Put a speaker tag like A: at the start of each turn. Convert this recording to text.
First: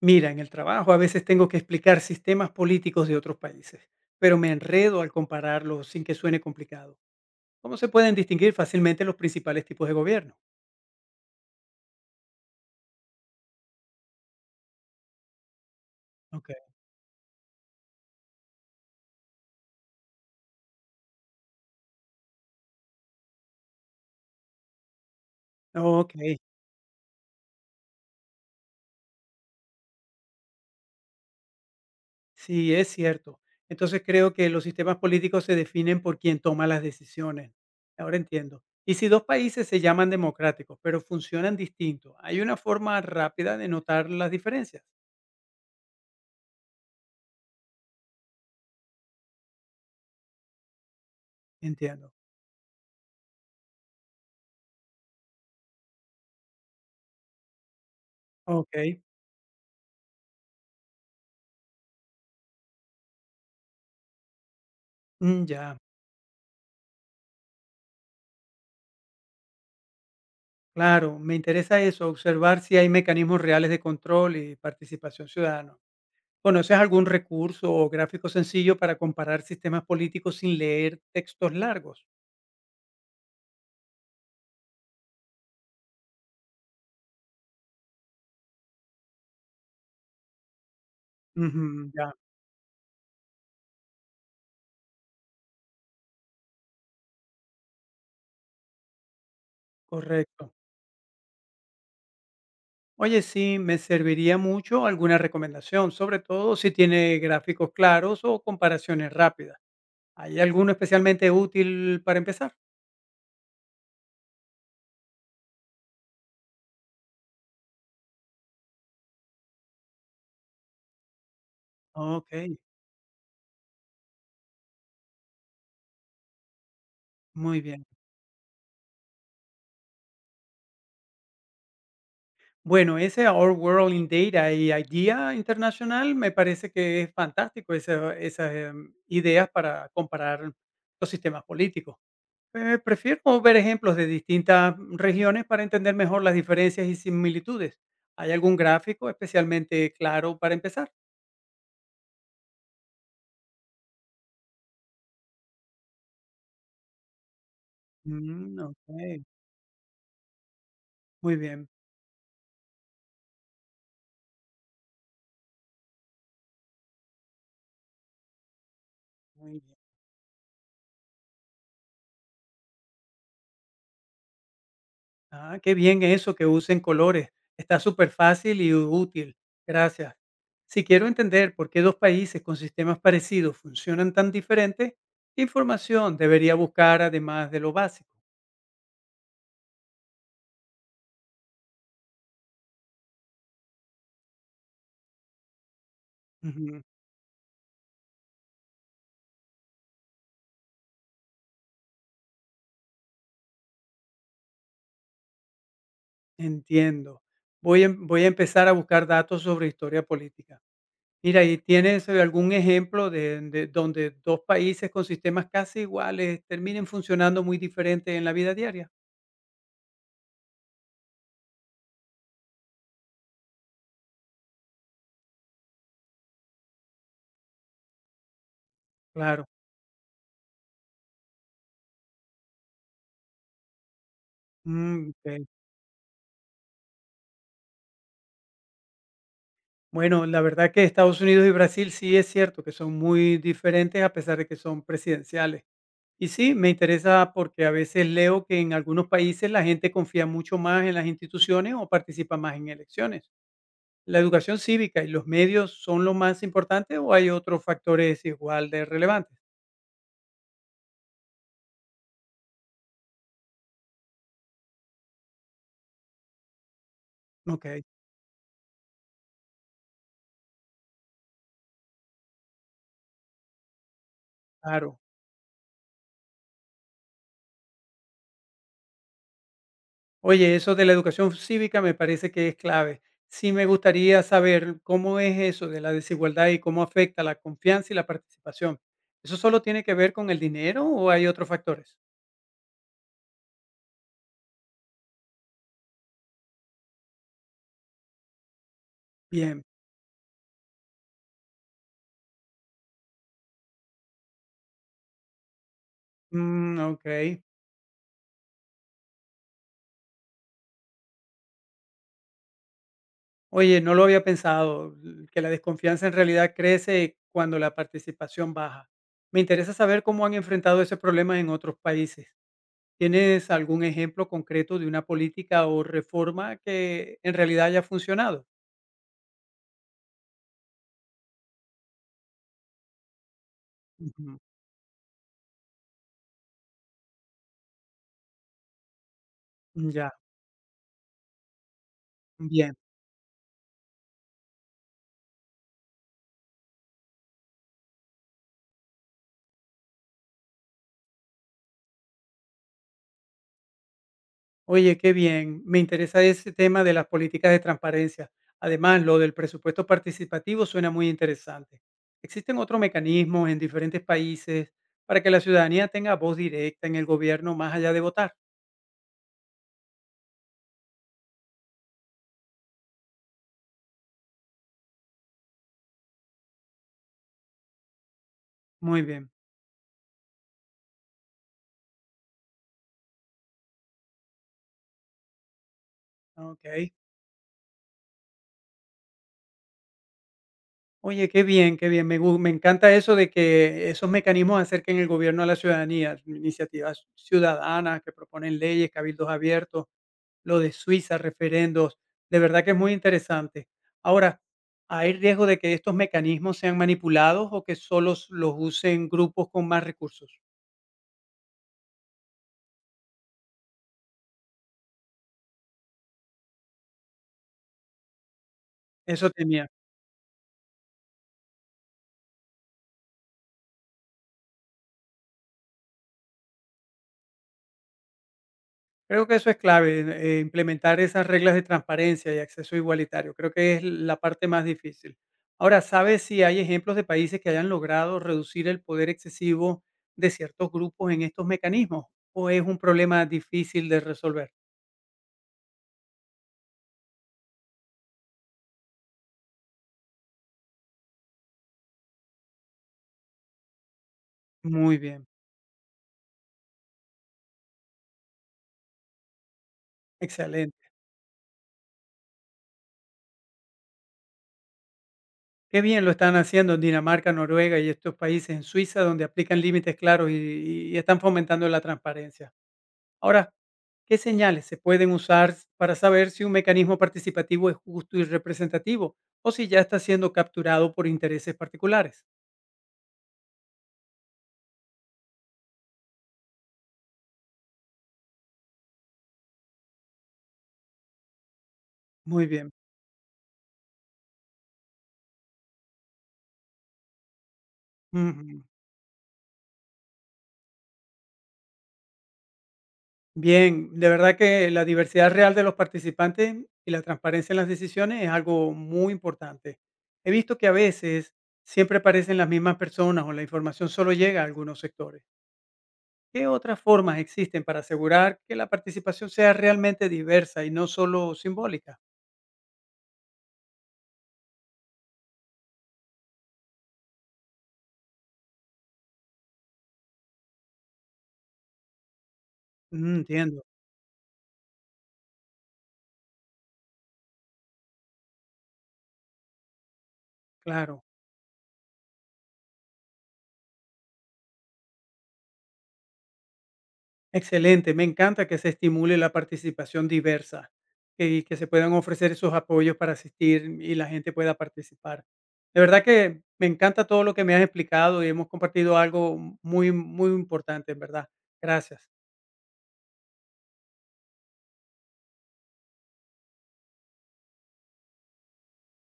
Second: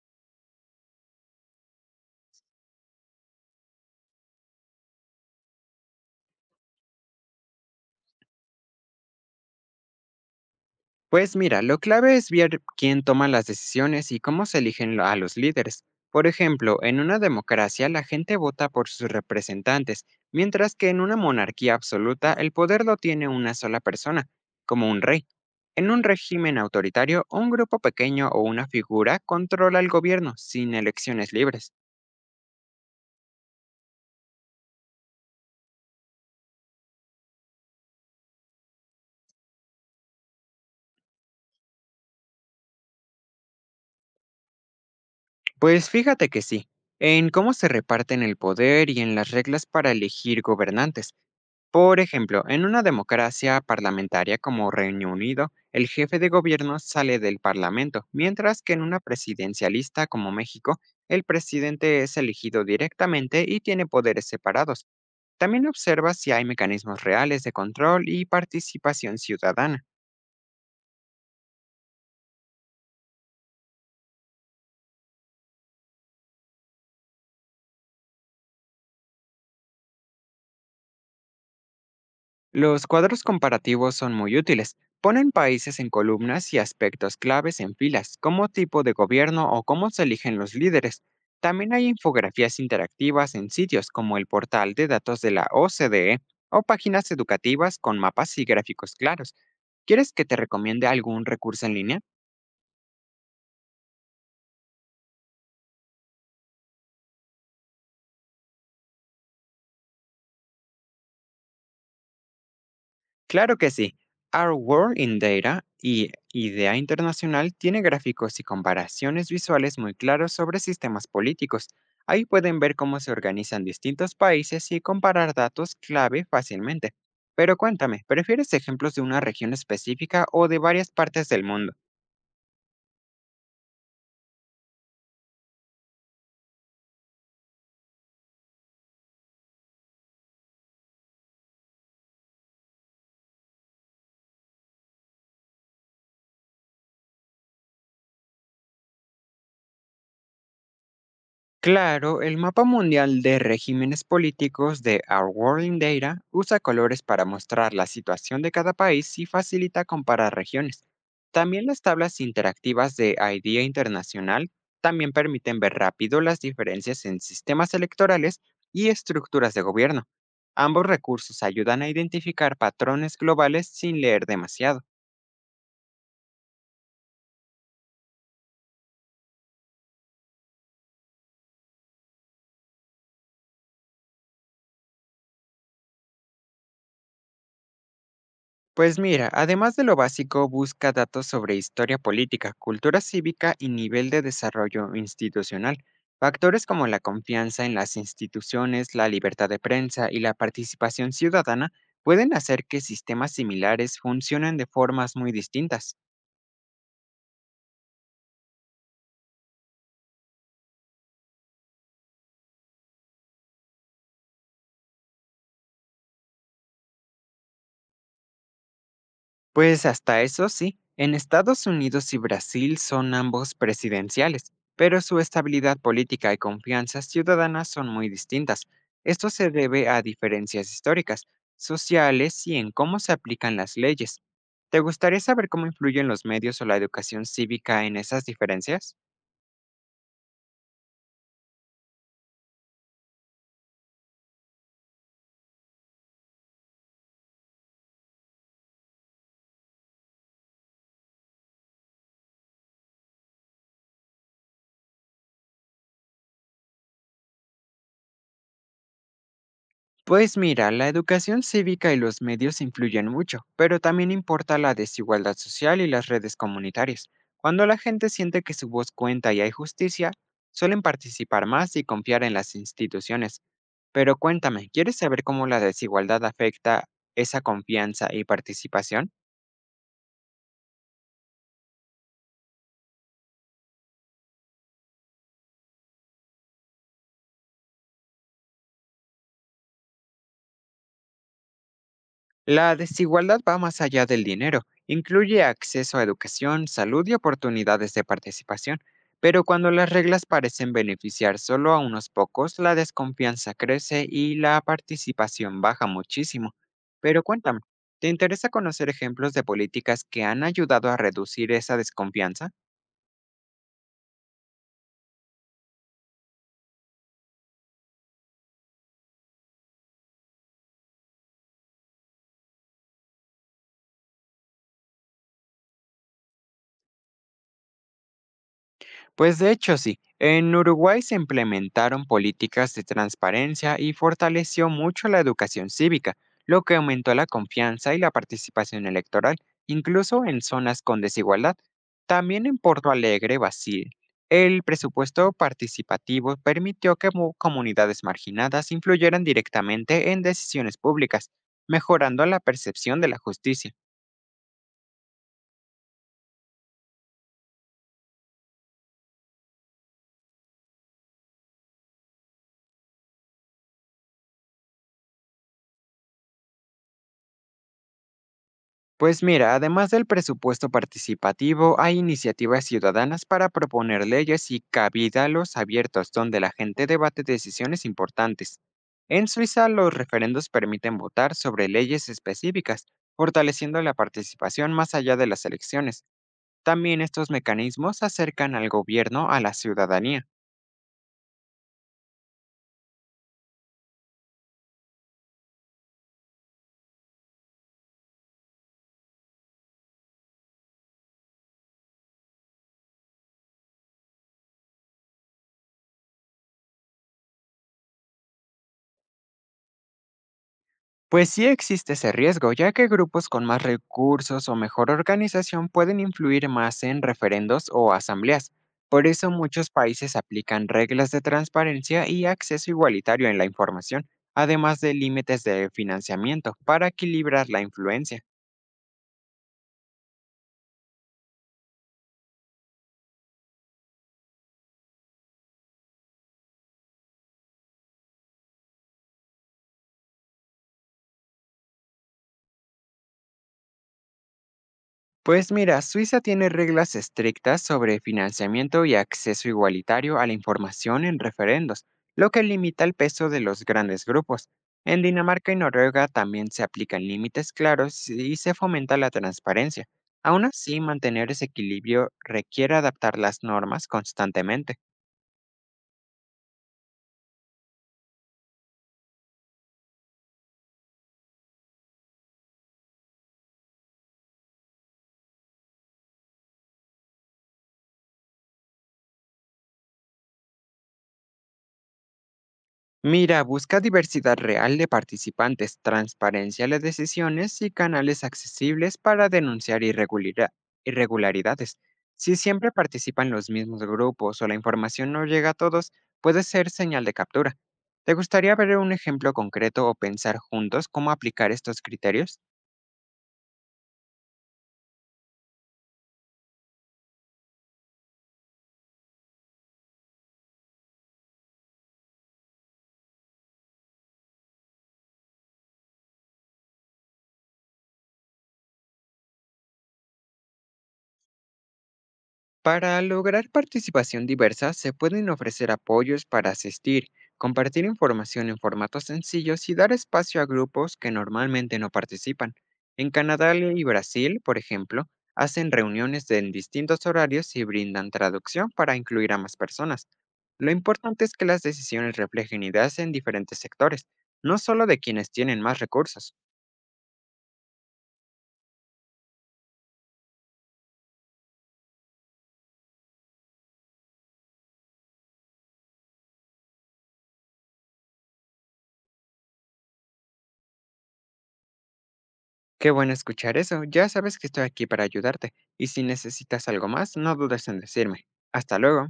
A: Mira, en el trabajo a veces tengo que explicar sistemas políticos de otros países, pero me enredo al compararlos sin que suene complicado. ¿Cómo se pueden distinguir fácilmente los principales tipos de gobierno?
B: Pues mira, lo clave es ver quién toma las decisiones y cómo se eligen a los líderes. Por
A: Ok.
B: ejemplo, en una democracia la gente vota por sus representantes, mientras que en una monarquía absoluta el poder lo tiene una sola persona, como un rey. En un
A: Ok,
B: régimen autoritario, un grupo pequeño o una figura controla el gobierno sin elecciones libres.
A: sí, es cierto. Entonces creo que los sistemas políticos se definen por quien toma las decisiones. Ahora entiendo. Y si dos países se llaman democráticos, pero funcionan distinto, ¿hay una forma rápida de notar las diferencias?
B: Pues fíjate que sí, en cómo se reparten el poder y en las reglas para elegir gobernantes. Por
A: Entiendo.
B: ejemplo, en una democracia parlamentaria como Reino Unido, el jefe de gobierno sale del Parlamento, mientras que
A: Ok,
B: en una presidencialista como México, el presidente es elegido directamente y tiene poderes separados. También
A: ya.
B: observa si hay mecanismos reales de control y participación ciudadana.
A: Claro, me interesa eso, observar si hay mecanismos reales de control y participación ciudadana. ¿Conoces algún recurso o gráfico sencillo para comparar sistemas políticos sin leer textos largos?
B: Los cuadros comparativos son muy útiles. Ponen países en columnas y aspectos claves en filas, como tipo de gobierno o cómo se eligen los líderes. También hay
A: Ujú, ya,
B: infografías interactivas en sitios como el portal de datos de la OCDE o páginas educativas con mapas y gráficos claros. ¿Quieres que te
A: correcto.
B: recomiende algún recurso en línea?
A: Oye, sí, me serviría mucho alguna recomendación, sobre todo si tiene gráficos claros o comparaciones rápidas. ¿Hay alguno especialmente útil para empezar?
B: Claro que sí. Our World in Data y Idea Internacional tiene gráficos y comparaciones visuales muy claros sobre sistemas políticos. Ahí
A: Ok,
B: pueden ver cómo se organizan distintos países y comparar datos clave fácilmente. Pero
A: muy bien.
B: cuéntame, ¿prefieres ejemplos de una región específica o de varias partes del mundo?
A: Bueno, ese Our World in Data y Idea Internacional me parece que es fantástico esas ideas para comparar los sistemas políticos. Prefiero ver ejemplos de distintas regiones para entender mejor las diferencias y similitudes. ¿Hay algún gráfico especialmente claro para empezar?
B: Claro, el mapa mundial de regímenes políticos de Our World in Data usa colores para mostrar la situación de
A: Mm,
B: cada
A: ok,
B: país y facilita comparar regiones.
A: muy
B: También
A: bien,
B: las tablas interactivas de IDEA Internacional también permiten ver rápido las diferencias en sistemas electorales y estructuras
A: muy
B: de
A: bien.
B: gobierno. Ambos recursos ayudan a identificar patrones globales sin leer demasiado.
A: Ah, qué bien eso, que usen colores. Está súper fácil y útil. Gracias. Si quiero entender por qué dos países con sistemas parecidos funcionan tan diferentes, ¿qué información debería buscar además de lo básico?
B: Pues mira, además de lo básico, busca datos sobre historia política, cultura cívica y nivel de desarrollo institucional. Factores
A: Ujú,
B: como la confianza en las instituciones, la libertad de prensa y la participación ciudadana pueden hacer que sistemas similares funcionen de formas muy distintas.
A: entiendo. Voy a empezar a buscar datos sobre historia política. Mira, ¿y tienes algún ejemplo de donde dos países con sistemas casi iguales terminen funcionando muy diferente en la vida diaria?
B: Pues hasta eso sí, en Estados Unidos y Brasil son ambos presidenciales, pero su estabilidad política y confianza ciudadana son muy distintas. Esto
A: Claro.
B: se debe a diferencias históricas, sociales y en cómo se aplican las leyes. ¿Te
A: Mm,
B: gustaría
A: ok.
B: saber cómo influyen los medios o la educación cívica en esas diferencias?
A: Bueno, la verdad que Estados Unidos y Brasil sí es cierto que son muy diferentes a pesar de que son presidenciales. Y sí, me interesa porque a veces leo que en algunos países la gente confía mucho más en las instituciones o participa más en elecciones. ¿La educación cívica y los medios son lo más importante o hay otros factores igual de relevantes?
B: Pues mira, la educación cívica y los medios influyen mucho, pero también importa la desigualdad social y las redes comunitarias.
A: Ok,
B: Cuando la gente siente que su voz cuenta y hay justicia, suelen participar más y confiar en las instituciones. Pero cuéntame, ¿quieres
A: claro.
B: saber cómo la desigualdad afecta esa confianza y participación?
A: Oye, eso de la educación cívica me parece que es clave. Sí me gustaría saber cómo es eso de la desigualdad y cómo afecta la confianza y la participación. ¿Eso solo tiene que ver con el dinero o hay otros factores?
B: La desigualdad va más allá del dinero, incluye acceso a educación, salud y oportunidades de participación, pero
A: Bien,
B: cuando las reglas parecen beneficiar solo a unos pocos, la desconfianza crece y la participación baja muchísimo.
A: mm, ok.
B: Pero cuéntame, ¿te interesa conocer ejemplos de políticas que han ayudado a reducir esa desconfianza?
A: Oye, no lo había pensado, que la desconfianza en realidad crece cuando la participación baja. Me interesa saber cómo han enfrentado ese problema en otros países. ¿Tienes algún ejemplo concreto de una política o reforma que en realidad haya funcionado?
B: Pues de hecho sí, en Uruguay se implementaron políticas de transparencia y
A: Ujú,
B: fortaleció mucho la educación cívica, lo que aumentó la confianza y la participación electoral,
A: ya.
B: incluso en zonas con desigualdad. También en
A: Bien,
B: Porto Alegre, Brasil, el presupuesto participativo permitió que comunidades marginadas influyeran directamente en decisiones públicas, mejorando la percepción de la justicia.
A: oye, qué bien. Me interesa ese tema de las políticas de transparencia. Además, lo del presupuesto participativo suena muy interesante. ¿Existen otros mecanismos en diferentes países para que la ciudadanía tenga voz directa en el gobierno más allá de votar?
B: Pues mira, además del presupuesto participativo, hay iniciativas ciudadanas para proponer leyes y cabildos abiertos donde la gente debate decisiones importantes.
A: Muy
B: En
A: bien,
B: Suiza, los referendos permiten votar sobre leyes específicas, fortaleciendo la participación más allá de las elecciones.
A: ok.
B: También estos mecanismos acercan al gobierno a la ciudadanía.
A: Oye, qué bien, qué bien. Me encanta eso de que esos mecanismos acerquen el gobierno a la ciudadanía, iniciativas ciudadanas que proponen leyes, cabildos abiertos, lo de Suiza, referendos. De verdad que es muy interesante. Ahora, ¿hay riesgo de que estos mecanismos sean manipulados o que solo los usen grupos con más recursos?
B: Pues sí existe ese riesgo, ya que grupos con más recursos o mejor organización pueden influir más en referendos o asambleas. Por
A: Eso
B: eso
A: temía.
B: muchos países aplican reglas de transparencia y acceso igualitario en la información, además de límites de financiamiento, para equilibrar la influencia.
A: Creo que eso es clave, implementar esas reglas de transparencia y acceso igualitario. Creo que es la parte más difícil. Ahora, ¿sabes si hay ejemplos de países que hayan logrado reducir el poder excesivo de ciertos grupos en estos mecanismos? ¿O es un problema difícil de resolver?
B: Pues mira, Suiza tiene reglas estrictas sobre financiamiento y acceso igualitario a la información en referendos, lo que limita el peso de los grandes grupos.
A: Muy
B: En
A: bien,
B: Dinamarca y Noruega también se aplican límites claros y se fomenta la transparencia. Aún
A: excelente.
B: así, mantener ese equilibrio requiere adaptar las normas constantemente.
A: Qué bien lo están haciendo en Dinamarca, Noruega y estos países en Suiza, donde aplican límites claros y están fomentando la transparencia. Ahora, ¿qué señales se pueden usar para saber si un mecanismo participativo es justo y representativo o si ya está siendo capturado por intereses particulares?
B: Mira, busca diversidad real de participantes, transparencia en las decisiones y canales accesibles para denunciar irregularidades. Si
A: Muy bien.
B: siempre participan los mismos grupos o la información no llega a todos, puede ser señal de captura. ¿Te gustaría
A: Ujú.
B: ver un ejemplo concreto o pensar juntos cómo aplicar estos criterios?
A: Bien, de verdad que la diversidad real de los participantes y la transparencia en las decisiones es algo muy importante. He visto que a veces siempre aparecen las mismas personas o la información solo llega a algunos sectores. ¿Qué otras formas existen para asegurar que la participación sea realmente diversa y no solo simbólica?
B: Para lograr participación diversa, se pueden ofrecer apoyos para asistir, compartir información en formatos sencillos y dar espacio a grupos que normalmente no participan. En
A: Mm,
B: Canadá
A: entiendo,
B: y Brasil, por ejemplo, hacen reuniones en distintos horarios y brindan traducción para incluir a más personas. Lo
A: claro.
B: importante es que las decisiones reflejen ideas en diferentes sectores, no solo de quienes tienen más recursos.
A: Excelente, me encanta que se estimule la participación diversa y que se puedan ofrecer esos apoyos para asistir y la gente pueda participar. De verdad que me encanta todo lo que me has explicado y hemos compartido algo muy, muy importante, en verdad. Gracias.
B: Qué bueno escuchar eso. Ya sabes que estoy aquí para ayudarte. Y si necesitas algo más, no dudes en decirme. Hasta luego.